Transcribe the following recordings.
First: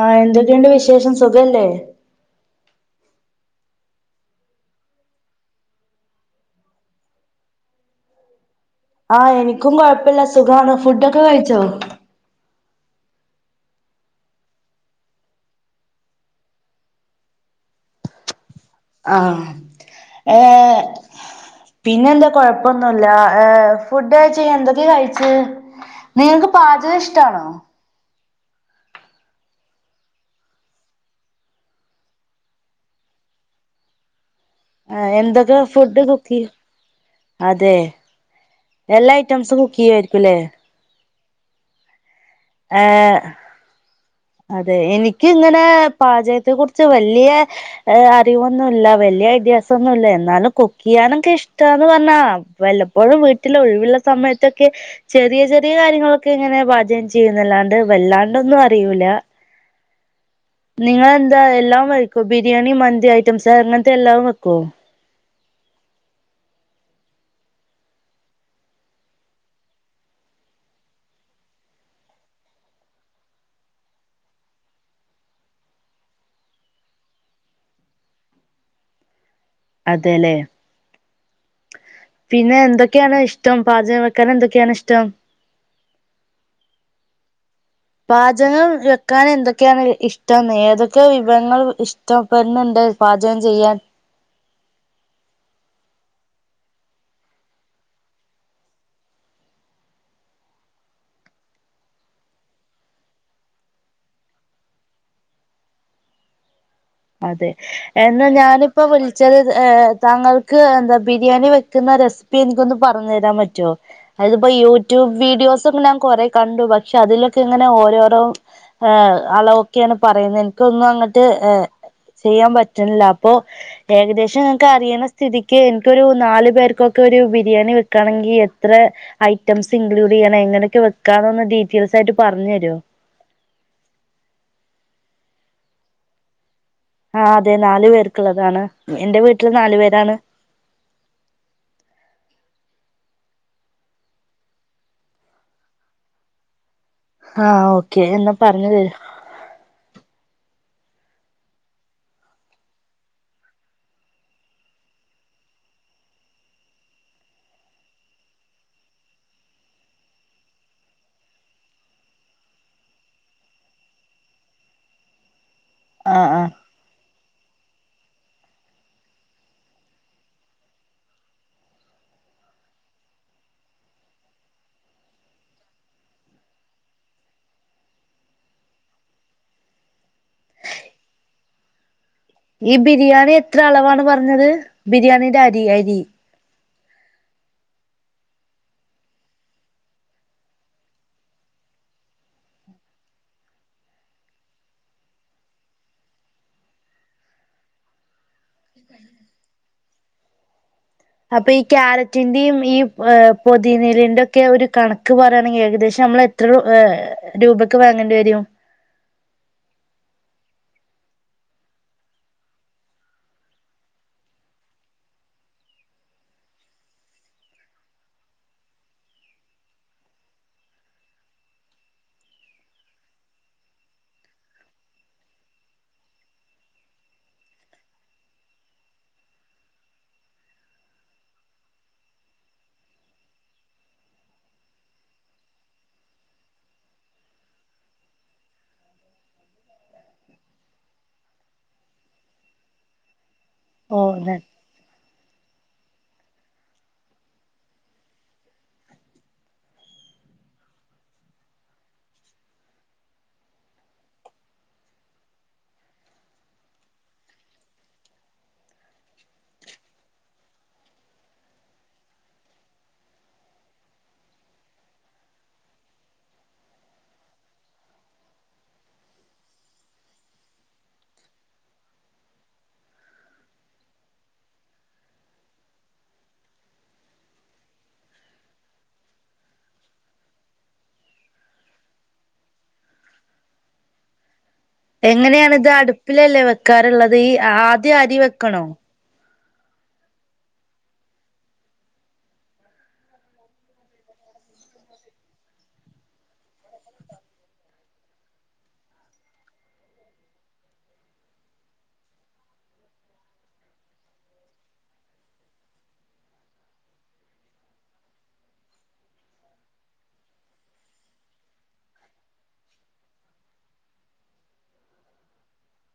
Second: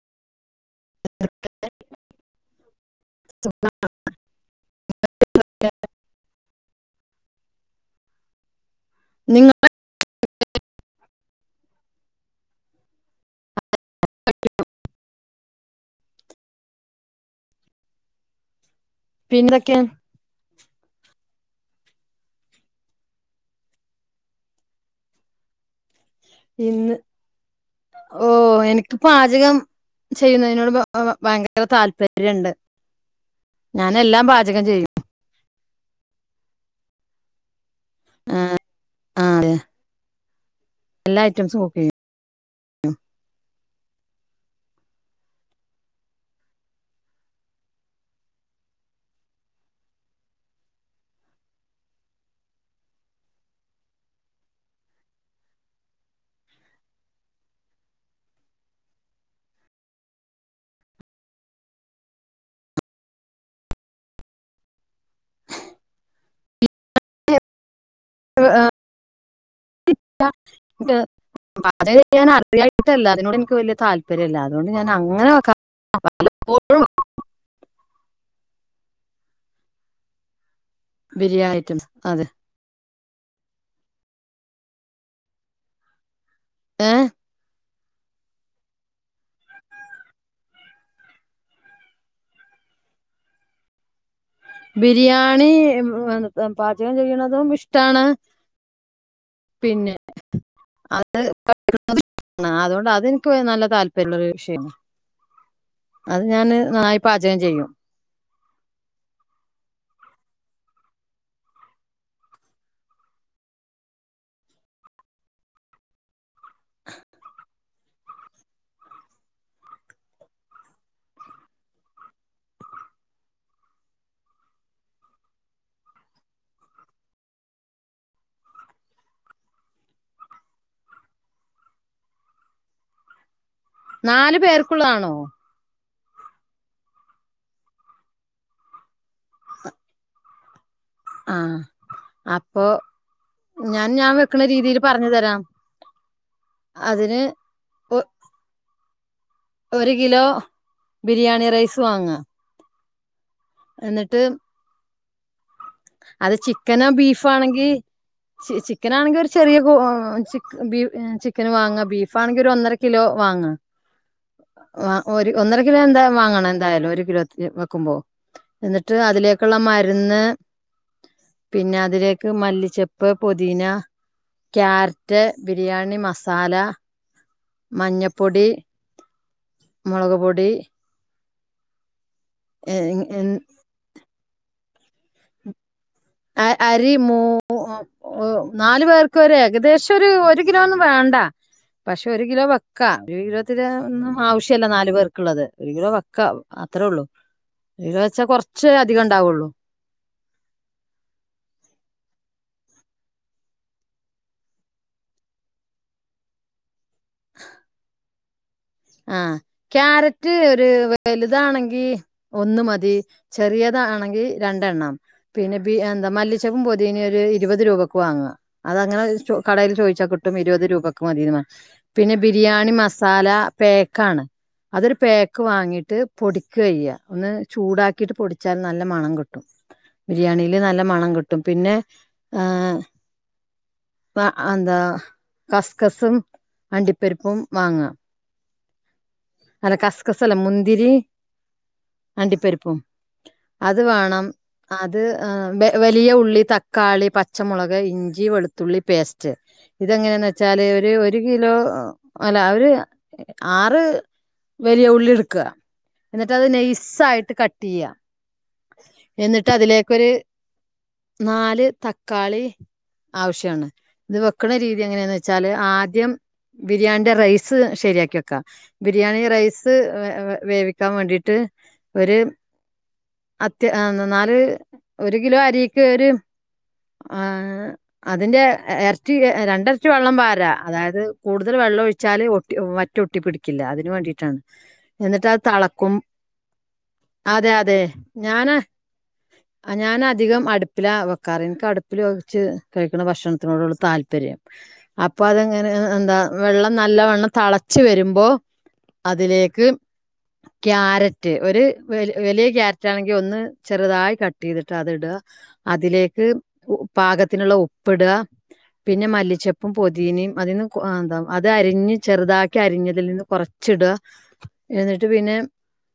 ആഹ് എന്തൊക്കെയുണ്ട് വിശേഷം സുഖല്ലേ? [unintelligible] [inaudible] ആഹ് നിങ്ങ എനിക്കും കുഴപ്പല്ല സുഗാണ് ഫുഡൊക്കെ കഴിച്ചോ? ആഹ് പിന്നെന്തൊക്കെയാ ഏഹ് [inaudible] പിന്നെന്താ കൊഴപ്പൊന്നുല്ല ഏ ഫുഡയ്ചഎന്തൊക്കെ കയിച്ച് നിങ്ങക്ക് പാചകം ഇഷ്ടാണോ? ഓഹ് എനക്ക് പാചകം ചെയ്യുന്നതിനോട് ഭ ഭ ഭയങ്കര താല്പര്യണ്ട്. ഞാനെല്ലാം പാചകം ചെയ്യും. ആഹ് എന്തൊക്ക ഫുഡ് കുക്കി അതെ എല്ലാ ഐറ്റംസും കുക്ക് ചയ്യായിരിക്കും ല്ലേ എല്ലാഐറ്റംസു കുക്കയ്യും ഏഹ് അതെ എനിക്ക് ങ്ങനെ പാചകത്തെ കുറിച്ച് വലിയ അറിവൊന്നുല്ല വലിയ ഐഡിയാസ് ന്നുല്ല എന്നാലും കുക്ക്യ്യാനൊക്കെ ഇഷ്ടന്ന് പറഞ്ഞാ വല്ലപ്പോഴും വീട്ടിലൊഴിവുള്ള സമയത്തൊക്കെ ചെറിയ ചെറിയ കാര്യങ്ങളൊക്കെ ഇങ്ങനെ പാചകം ചെയ്യുന്നല്ലാണ്ട് വല്ലാണ്ടൊന്നും അറിയൂല. [inaudible] നിങ്ങെൾ എന്താ എല്ലാം വയ്ക്കോ ബിരിയാണി മന്തി ഐറ്റംസ് അങ്ങനത്തെ എല്ലാം വെക്കോ? ആഹ് [inaudible] [unintelligible] അതായത് ഞാൻ അറിയായിട്ടല്ല [unintelligible] അതിനോട് എനിക്ക് വല്യ താല്പര്യല്ല അതുകൊണ്ട് ഞാൻ അങ്ങനെ വെക്ക വല്ലപ്പോഴും അതെലെ ബിരിയാണി ഐറ്റംസ് അതെ പിന്നെ എന്തൊക്കെയാണ് ഇഷ്ടം പാചകം വെക്കാൻ എന്തൊക്കെയാണിഷ്ടം ഏ പാചകം വെക്കാൻ എന്തൊക്കെയാണ് ഇഷ്ടംന്ന് ഏതൊക്കെ വിഭവങ്ങൾ ഇഷ്ടപ്പെുന്നുണ്ട്ന്ന് പാചകം ചെയ്യാൻ ബിരിയാണി പാചകം ചെയ്യുന്നതും ഇഷ്ടാണ്. പിന്നെ അത് [unintelligible] അതുകൊണ്ട് അതെനിക്ക് നല്ല താല്പര്യമുള്ള ഒരു വിഷയ അത് ഞാന് നായ് അതെ എന്നാ ഞാനിപ്പോ വിളിച്ചത് ഏ താങ്കൾക്ക് എന്താ ബിരിയാണി വെക്കുന്നറെസി ഇപ്പ എനിക്കൊന്ന് പറഞ്ഞു തരാൻ പറ്റുവോ? അതിപ്പോ യൂട്യൂബ് വീഡിയോസൊക്കെ ഞാൻ കൊറെ കണ്ടു പക്ഷെ അതിലൊക്കെ ഇങ്ങനെ ഓരോരോ അളവെക്കെയാണ് പറയുന്നത് എനിക്കൊന്നും അങ്ങട്ട് ചെയ്യാൻ പറ്റണില്ല അപ്പൊ ഏകദേശം നിങ്ങക്ക് അറിയണ സ്ഥിതിക്ക് എനിക്കൊരു നാലു പേർക്കൊക്കെ ഒരു ബിരിയാണി വെക്കാണെങ്കി എത്രെ ഐറ്റംസ് ഇൻക്ലൂഡെയ്യണം എങ്ങനെ ഒക്കെ വെക്കാന്ന് ഒന്ന് ഡീറ്റെൽസ് ആയിട്ട് പറഞ്ഞെരുവോ? നാല് പേർക്കുള്ളതാണോ? ആഹ് അതെ നാലു പേർക്കുള്ളതാണ് എന്റെ വീട്ടില് നാലു പേരാണ്. ആഹ് അപ്പ ഞാൻ ഞാൻ വെക്കണ രീതീല് പറഞ്ഞു തരാം. അതിന് ആഹ് ഒ ഓക്കേ എന്നാ പറഞ്ഞു തരൂ. ഒരു കിലോ ബിരിയാണി റൈസ് വാങ്ങ. എന്നിട്ട് അത് ചിക്കനോ ബീഫാണെങ്കി ച്ച് ചിക്കനാണെങ്കി ഒരു ചെറിയ കൊ ച്ച് ബീഫ്‌ ചിക്കന് വാങ്ങ ബീഫണെങ്കിൽ ഒരു ഒന്നര കിലോ വാങ്ങ. ഒരു ഒന്നര കിലോ എന്തായും ആഹ് വാങ്ങണം ആഹ് എന്തായാലും ഒരു കിലോ വെക്കുമ്പോ എന്നിട്ട് അതിലേക്കുള്ള മരുന്ന് പിന്നെ അതിലേക്ക് മല്ലിച്ചപ്പ്, പൊതീന ക്യാരറ്റ്, ബിരിയാണി മസാല മഞ്ഞപ്പൊടി മുളക്പൊടി ഈ എ ബിരിയാണി എത്ര അളവാണ് പറഞ്ഞത്. ബിരിയാണീന്റെ അരി അരി? ആ അരി മൂ ഓ നാലു പേർക്ക് ഒരു ഏകദേശം ഒരു കിലോ ഒന്നും വേണ്ട. പക്ഷെ ഒരു കിലോ വക്കാ. ഒരു കിലോത്തി ഒന്നും ആവശ്യല്ല നാലു പേർക്കുള്ളത് ഒരു കിലോ വക്ക. അത്ര ഉള്ളൂ ഒരു കിലോ വെച്ചാ കുറച്ചേ അധികം ഉണ്ടാവുള്ളൂ. അപ്പൊ ഈ ക്യാരറ്റിന്റെയും ഈ പൊതിന നീലിന്റെ ഒക്കെ ഒരു കണക്ക് പറയാണെങ്കി ഏകദേശം നമ്മള് എത്ര ഏഹ് രൂപയ്ക്ക് വാങ്ങേണ്ടി വരും? ആഹ് ക്യാരറ്റ് ഒരു വലുതാണെങ്കി ഒന്ന് മതി ചെറിയതാ ആണെങ്കി രണ്ടെണ്ണം. പിന്നെ ബി എന്താ മല്ലിച്ചക്കും പൊതിനി ഒരു ഇരുപത് രൂപക്ക് വാങ്ങ. അത് അങ്ങനെ ചോ കടയിൽ ചോയിച്ചാ കിട്ടും ഇരുപത് രൂപക്ക് മതിന്ന്. പിന്നെ ബിരിയാണി മസാല പേക്കാണ്. അതൊരു പാക്ക് വാങ്ങിട്ട് പൊടിക്കെയ്യ ഒന്ന് ചൂടാക്കിട്ട് പൊടിച്ചാൽ നല്ല മണം കിട്ടും. ബിരിയാണില് നല്ല മണം കിട്ടും പിന്നെ ആഹ് മ എന്ത കസ്കസും അണ്ടിപ്പരിപ്പും വാങ്ങ അല്ല കസക്കസല്ല മുന്തിരി അണ്ടി പരുപ്പം. അത് ഓ വേണം. അത് വലിയ ഉള്ളി തക്കാളി പച്ചമുളക് ഇഞ്ചി വെളുത്തുള്ളി പേസ്റ്റ്. ഇതെങ്ങനെന്ന് വെച്ചാല് ഒരു ഒരു കിലോ അല്ല ഒരു ആറ് വലിയ ഉള്ളി എടുക്കുക. എന്നിട്ട് അത് നെയസ് ആയിട്ട് കട്ട് ചെയ്യ. എന്നിട്ട് അതിലേക്കരു നാല് തക്കാളി. ആവശ്യമാണ്. ഇത് വെക്കണ രീതി എങ്ങനെയാന്ന് വെച്ചാല് ആദ്യം ബിരിയാണിന്റെ റൈസ് ശരിയാക്കി വെക്കാ. ബിരിയാണി റൈസ് വേവിക്കാൻ വേണ്ടിട്ട് ഒരു അത്യാ ആഹ് എന്ന നാല് ഒരു കിലോ അരിക്ക് ഒരു ആഹ് അതിന്റെ എരട്ടി രണ്ട് എരട്ടി വെള്ളം പാര അതായത് കൂടുതൽ വെള്ളം ഒഴിച്ചാല് ഒ വറ്റൊട്ടി പിടിക്കില്ല. അതിന് വേണ്ടിട്ടാണ്. എന്നിട്ട് അത് എങ്ങനെയാണ് ഇത് തളക്കും അടുപ്പിലല്ലേ വെക്കാറുള്ളത് ഈ അതെ അതെ ആദ്യം അരി ഞാന വെക്കണോ ആഹ് ഞാന് അധികം അടുപ്പില വെക്കാറ് എനിക്ക് അടുപ്പിൽ വവിച്ച് കഴിക്കുന്ന ഭക്ഷണത്തിനോടൊള്ളൂ താല്പര്യം അപ്പൊ അതെങ്ങനെ എന്താ വെള്ളം നല്ലവണ്ണം തിളച്ചു വരുമ്പോ അതിലേക്ക് ക്യാരറ്റ് ഒരു വെല് വെലിയ ക്യാരറ്റ് ആണെങ്കിൽ ഒന്ന് ചെറുതായി കട്ട് ചെയ്തിട്ട് അത്ടുക അതിലേക്ക് പാകത്തിനുള്ള ഉപ്പിടാ പിന്നെ മല്ലിച്ചപ്പും പൊതീനിം അതിൽന്ന് എന്താ അത് അരിഞ്ഞ് ചെറുതാക്കി അരിഞ്ഞതിൽ നിന്ന് കൊറ്ച്ച് ഇട. എന്നിട്ട് പിന്നെ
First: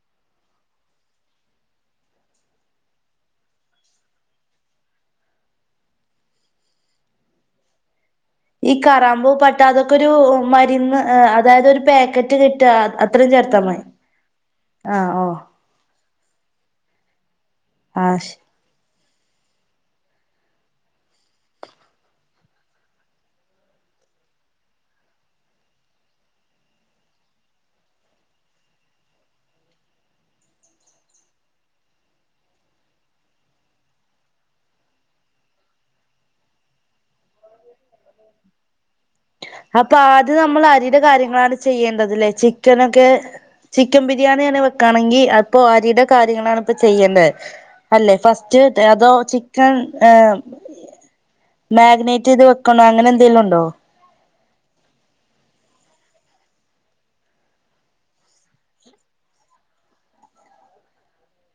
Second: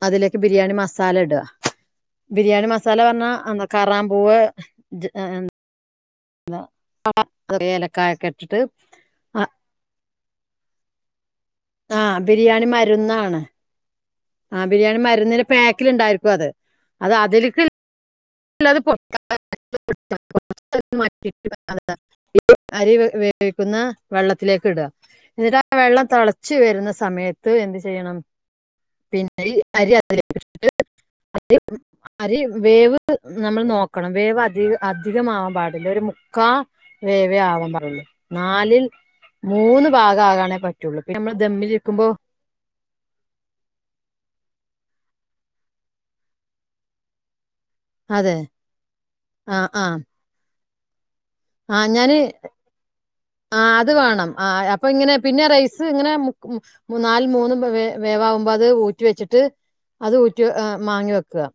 അതിലേക്ക് ബിരിയാണി മസാല ഇട ബിരിയാണി മസാല പറഞ്ഞാ എന്താ കറാമ്പൂവ് പട്ട ഏലക്കായൊക്കെ ഇട്ടിട്ട് ഈ കറാമ്പോ ആ പട്ട അതൊക്കെ ഒരു മരുന്ന് അതായതൊരു ആ പാക്കറ്റ് കിട്ട അത്രം ചേർത്താമതി ആഹ് ബിരിയാണി മരുന്നിലെ പാക്കില് ണ്ടായിരിക്കും അത് അത് അതില്ക്ക് ആഹ് അല്ലത് പൊട്ട [unintelligible] [unintelligible] ഇത് അരി വേവിക്കുന്ന വെള്ളത്തിലേക്ക് ഇട ന്നിട്ട് ആഹ് വെള്ളം തെളച്ചു വരുന്ന സമയത്ത് എന്ത്ചെയ്യണം പിന്നെ ഈ അരി അതിലേക്ക് ഇട്ടിട്ട് അരി അരി വേവ് വേവ് നമ്മൾ നോക്കണം വേവ് അധിക അധികമാവാൻ പാടില്ല ഒരു മുക്കാ വേവെ ആവാൻ പാടൊളു നാലിൽ മൂന്ന് അപ്പൊ ഭാഗം ആദ്യം ആകാനേ നമ്മൾ പറ്റുള്ളൂ അരിയുടെ പിന്നെ നമ്മൾ കാര്യങ്ങളാണ് ദമ്മിലിരിക്കുമ്പോ ചെയ്യേണ്ടത് ലേ ചിക്കനൊക്കെ ചിക്കൻ ബിരിയാണിയാണ് വെക്കാണെങ്കി അപ്പൊ അരിയുടെ കാര്യങ്ങളാണ് ഇപ്പ ചെയ്യേണ്ടേ അല്ലെ അതെ ഫസ്റ്റ് അതോ ആ ചിക്കൻ ആ ഏഹ് ആ മാഗിനേറ്റ് ചെയ്ത് വെക്ക വെക്കണോ അങ്ങനെ എന്തെലും ഉണ്ടോ ത് വേണം ആഹ് അപ്പ ഇങ്ങനെ പിന്നെ റൈസ് ഇങ്ങനെ പിന്നെ മുക്കു മുന്നാല് മൂന്നും വെ വേവവുമ്പോ അത് ഊറ്റി വെച്ചിട്ട് അത് ഊറ്റി ഏഹ് മാങ്ങി വെക്ക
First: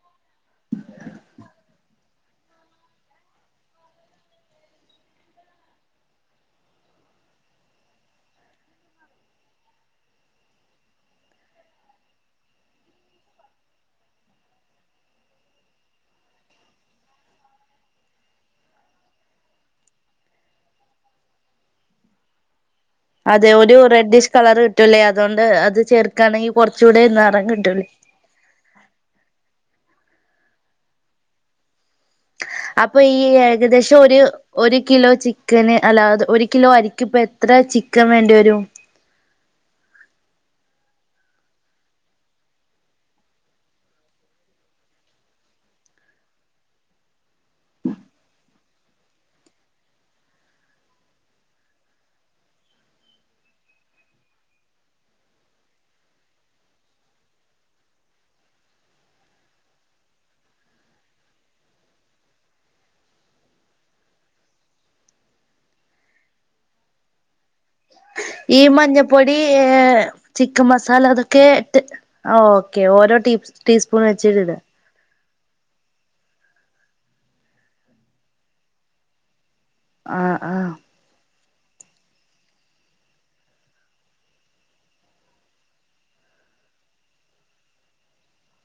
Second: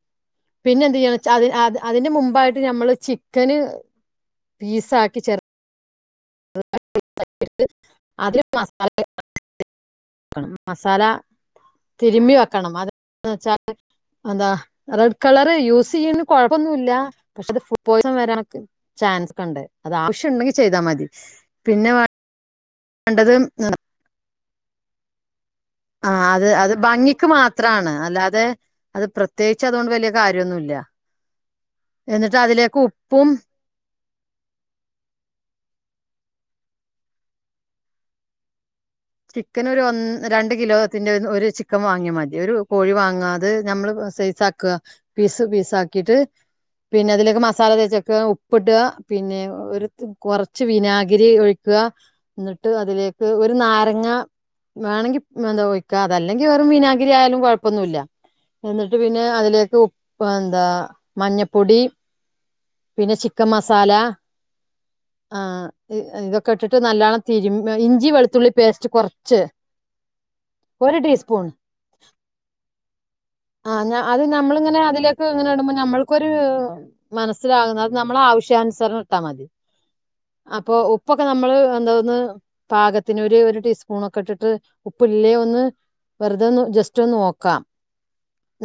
പിന്നെ എന്ത് ചെയ്യണെച്ചാ അത് ച്ചത് അത് അതിന്റെ മുമ്പായിട്ട് നമ്മള് ചിക്കന് പീസ ആക്കി ചെർത് ചേർത് പീസ് ആക്കിട്ട് അതില് മസാല തെക്ക മസാല തിരുമ്മി വെക്കണം അതന്ന് വെച്ചാല് അതാ റെഡ് കളറ് യൂസ് ചെയ്യ്ന് കൊഴപ്പൊന്നുല്ല പക്ഷെ അത് ഫുഡ് പോയ്സൺ വരാക്കാന് ചാൻസ് ക്കണ്ട് അത് ആവശ്യ ണ്ടെങ്കി ചെയ്താ മതി പിന്നെ വേണ്ടത് അതെ ഒരു റെഡ്ഡിഷ് കളർ കിട്ടല്ലേ അതോണ്ട് അത് ആഹ് അത് ചേർക്കുകയാണെങ്കിൽ അത് കുറച്ചുകൂടെ ഭംഗിക്ക് നിറം കിട്ടൂലേ മാത്രണ് അല്ലാതെ അത് പ്രത്യേകിച്ച് അതോണ്ട് വല കാര്യന്നുല്ല എന്നിട്ട് അതില് അപ്പൊ ഈ ഏകദേശം ഒര് ഒരു കിലോ ചിക്കന് അല്ലാതെ ഒരു കിലോ അരിക്ക്പ്പോ എത്ര ചിക്കൻ വേണ്ടി വരും ചിക്കൻ ഒരു ഒന്ന രണ്ട് കിലോത്തിന്റെ ഒരു ചിക്കൻ വാങ്ങിയ മതി ഒരു കോഴി വാങ്ങാ അത് ഞമ്മള് സെയ്‌സ് പീസാക്കാ പീസ് പീസ് ആക്കിട്ട് പിന്നെ അതിലെക്ക് മസാല തേച്ചക്ക ഉപ്പിട പിന്നെ ഒര് തു കൊറ്ച്ച് വിനാഗിരി ഒഴിക്ക ഒഴിക്കാ ന്നിട്ട് അതിലേക്ക് ഒര് നാരങ്ങ നാരങ്ങ വണെങ്കി പ്പ് ഒയിക്കാ അതല്ലെങ്കി വെറും വിനാഗിരി ആയാലും കൊയ്പ്പൊന്നുല്ല എന്നിട്ട് പിന്നെ അതിലേക്ക് ഉപ്പ് എന്താ മഞ്ഞപ്പൊടി പിന്നെ ചിക്കം മസാല ആഹ് ഇതൊക്കെ ഇട്ടിട്ട് നല്ലോണം തിരുമ്മ ഇഞ്ചി, വെള് ഈ മഞ്ഞപ്പൊടി ഏഹ് ചിക്കൻ ഒരു മസാല ടീസ്പൂൺ അതൊക്കെ ഇട്ട് ആഹ് ഓക്കെ ഓരോ ടീ ആ ഞാ ടീസ്പൂൺ അത് വെച്ചിട്ട് ഇടാ നമ്മളിങ്ങനെ അതിലേക്ക് ഇങ്ങനെ ഇടുമ്പം ഞ്ഞമ്മൾക്കൊരു മനസ്സിലാകുന്നത് അത് നമ്മളെ ആവശ്യാനുസരണം ഇട്ടാ മതി ആ ആ അപ്പൊ ഉ പ്പൊക്കെ നമ്മള് എന്താ ഒന്ന് പാകത്തിനു ഒരു ഒര് ടീസ്പൂണൊക്കെ ഇട്ടിട്ട് ഉപ്പില്ലേ ഒന്ന് വെറ്തെ ഒന്ന് ജസ്റ്റൊന്ന് നോക്ക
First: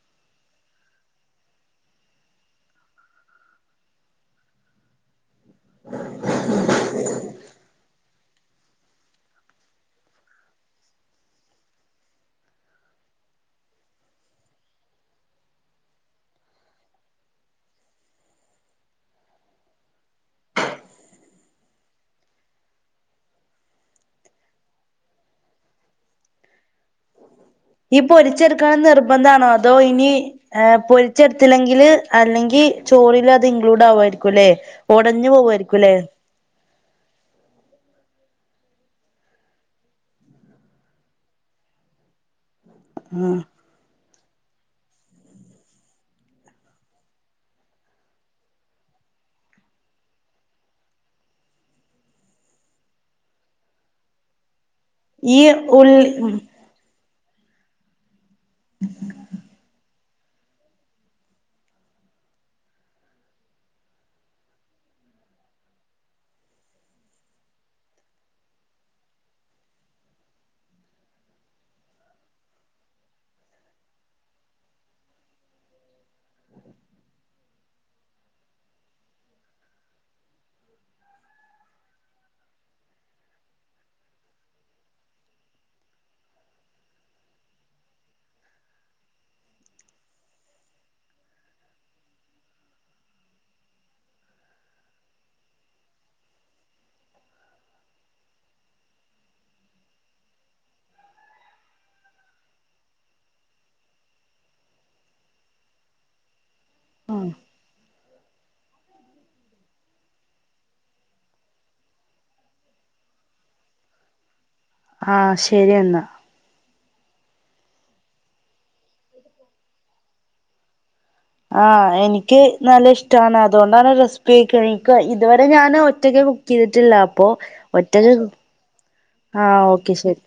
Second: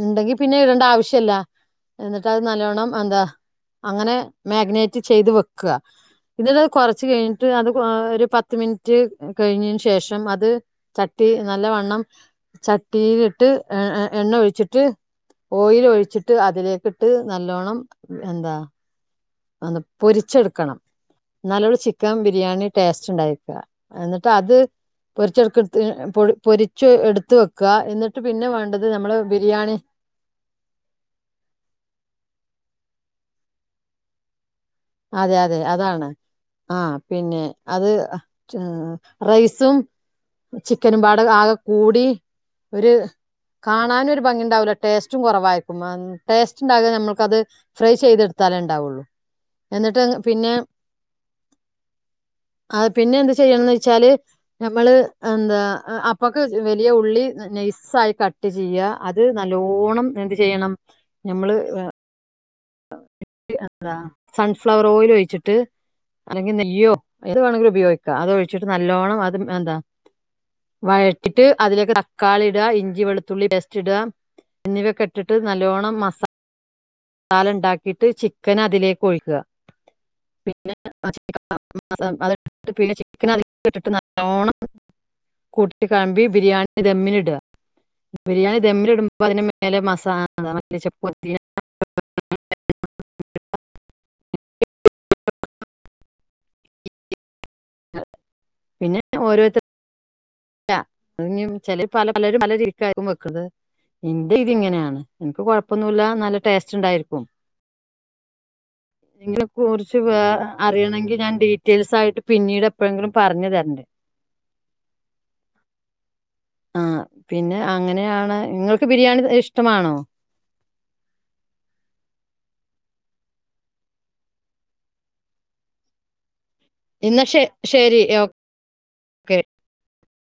ഇണ്ടെങ്കി പിന്നെ അഹ് ഇടേണ്ട ആവശ്യല്ല എന്നിട്ട് അത് നല്ലോണം എന്താ അങ്ങനെ മഗ്‌നേറ്റ് ചെയ്ത് വെക്ക എന്ന്ട്ടത് കൊറച്ച് കഴിഞ്ഞിട്ട് അത് ഒരു പത്ത് മി പത്ത് മിനിറ്റ് കഴിഞേന് ശേഷം അത് ചട്ടി നല്ലവണ്ണം ചട്ടിയില്ട്ട് എ എണ്ണ ഒഴിച്ചിട്ട് ഓയിലൊഴിച്ചിട്ട് അതിലേക്കിട്ട് നല്ലോണം എന്താ അതൊന്ന് പൊരിച്ചെടുക്കണം ഇന്നാലൊള്ളു ചിക്കൻ ബിരിയാണി ടേസ്റ്റ് ഉണ്ടായിരിക്ക എന്നിട്ടത് പൊരിച്ചെടുക്കടുത്ത് പൊ പൊരിച്ച് എടുത്ത് വെക്ക ഈ പൊര്ച്ചെടുക്കണംന്ന് നിർബന്ധാണോ? അതോ ബിരിയാണി ഇനി ഏഹ് പൊരിച്ചെടുത്തില്ലെങ്കില് അല്ലെങ്കി ചോറിലത് ഇക്ലൂഡാവുമായിരിക്കുല്ലെ? ഒടഞ്ഞു പോവായിരിക്കുല്ലേ? ആഹ് പിന്നെ അത് റൈസും ചിക്കനും പാടെ ആകെ കൂടി ഒരു ആ കാണാനും ഒരു ഭംഗിണ്ടാവൂല ടേസ്റ്റും കൊറവായിക്കും ടേസ്റ്റ്ണ്ടാക നമ്മൾക്കത് ഫ്രൈ ചെയ്തെടുത്താലേ ഇണ്ടാവൊള്ളൂ. എന്നിട്ട് അത് പിന്നെ. അഹ് പിന്നെന്ത് ചെയ്യണംന്ന് വെച്ചാല് നമ്മള് ഈ എന്താ ഉള്ളി അപ്പൊക്ക്. വലിയ ഉള്ളി നൈസായി കട്ട് ചെയ്യ അത് നല്ലോണം ന എന്ത് ചെയ്യണം നമ്മള് വേ എന്താ സൺഫ്ലവർ ഓയിൽ ഒഴിച്ചിട്ട്. അല്ലെങ്കി നെയ്യോ, എന്ത് വേണെങ്കിലും ഉപയോഗിക്കാം അത് ഒഴിച്ചിട്ട് നല്ലോണം അത് എന്താ. വഴറ്റിട്ട് അതിലേക്ക് തക്കാളിയിടാ ഇഞ്ചി വെളുത്തുള്ളി പേസ്റ്റ് ഇടാ എന്നിവയ്ക്കെ ഇട്ടിട്ട് നല്ലോണം മസാ സാല ഇണ്ടാക്കിയിട്ട് ചിക്കൻ അതിലേക്ക് ഒഴിക്ക പിന്നെ ആഹ് ചിക്കൻ മസാല അത് ഇട്ട്ട്ട് പിന്നെ ചിക്കൻ അതിലേക് ഇട്ടിട്ട് നല്ലോണം. കൂട്ടിക്കാണ്ട് ബിരിയാണി ദമ്മിനിട. ബിരിയാണി ദമ്മില് ഇടുമ്പോ അതിന്റെ മേലെ മസാല എന്ത മല്ലി ചെപ്പോ [inaudible] പിന്നെ ഓരോരുത്ത ക്ക ഇഞ് ചെലര് പല പലരും പല രീതിക്കായ്ക്കും വെക്ക്ണത്. ഇന്റെ രീതി ഇങ്ങനെയാണ് ഇൻക്ക് കൊഴപ്പൊന്നുല്ല നല്ല ടേസ്റ്റ്ണ്ടായിരിക്കും. ഇതിനെ കുറിച്ച് വേറെ അറിയണെങ്കില് ഞാൻ ഡീറ്റെയിൽസായിട്ട് പിന്നീട് എപ്പഴെങ്കിലും പറഞ്ഞു തരണ്ട്. ആഹ് ശരിയെന്നാ. ആഹ് പിന്നെ അങ്ങനെയാണ് ഇങ്ങൾക്ക് ബിരിയാണി ഇഷ്ടമാണോ? ആഹ് എനിക്ക് നല്ല ഇഷ്ട്ടാവാണ് അതുകൊണ്ടാണ് റെസിപ്പി ചോയ്ക്ക്ണ് ഇൻക്ക് ഇതുവരെ ഞാൻ ഒറ്റക്ക് കു ക്കീതിട്ടില്ല എന്നാ അപ്പൊ ശ ശരി ഒറ്റക്ക് കു ഓക്കെ ആഹ് ഓക്കെ ശരി.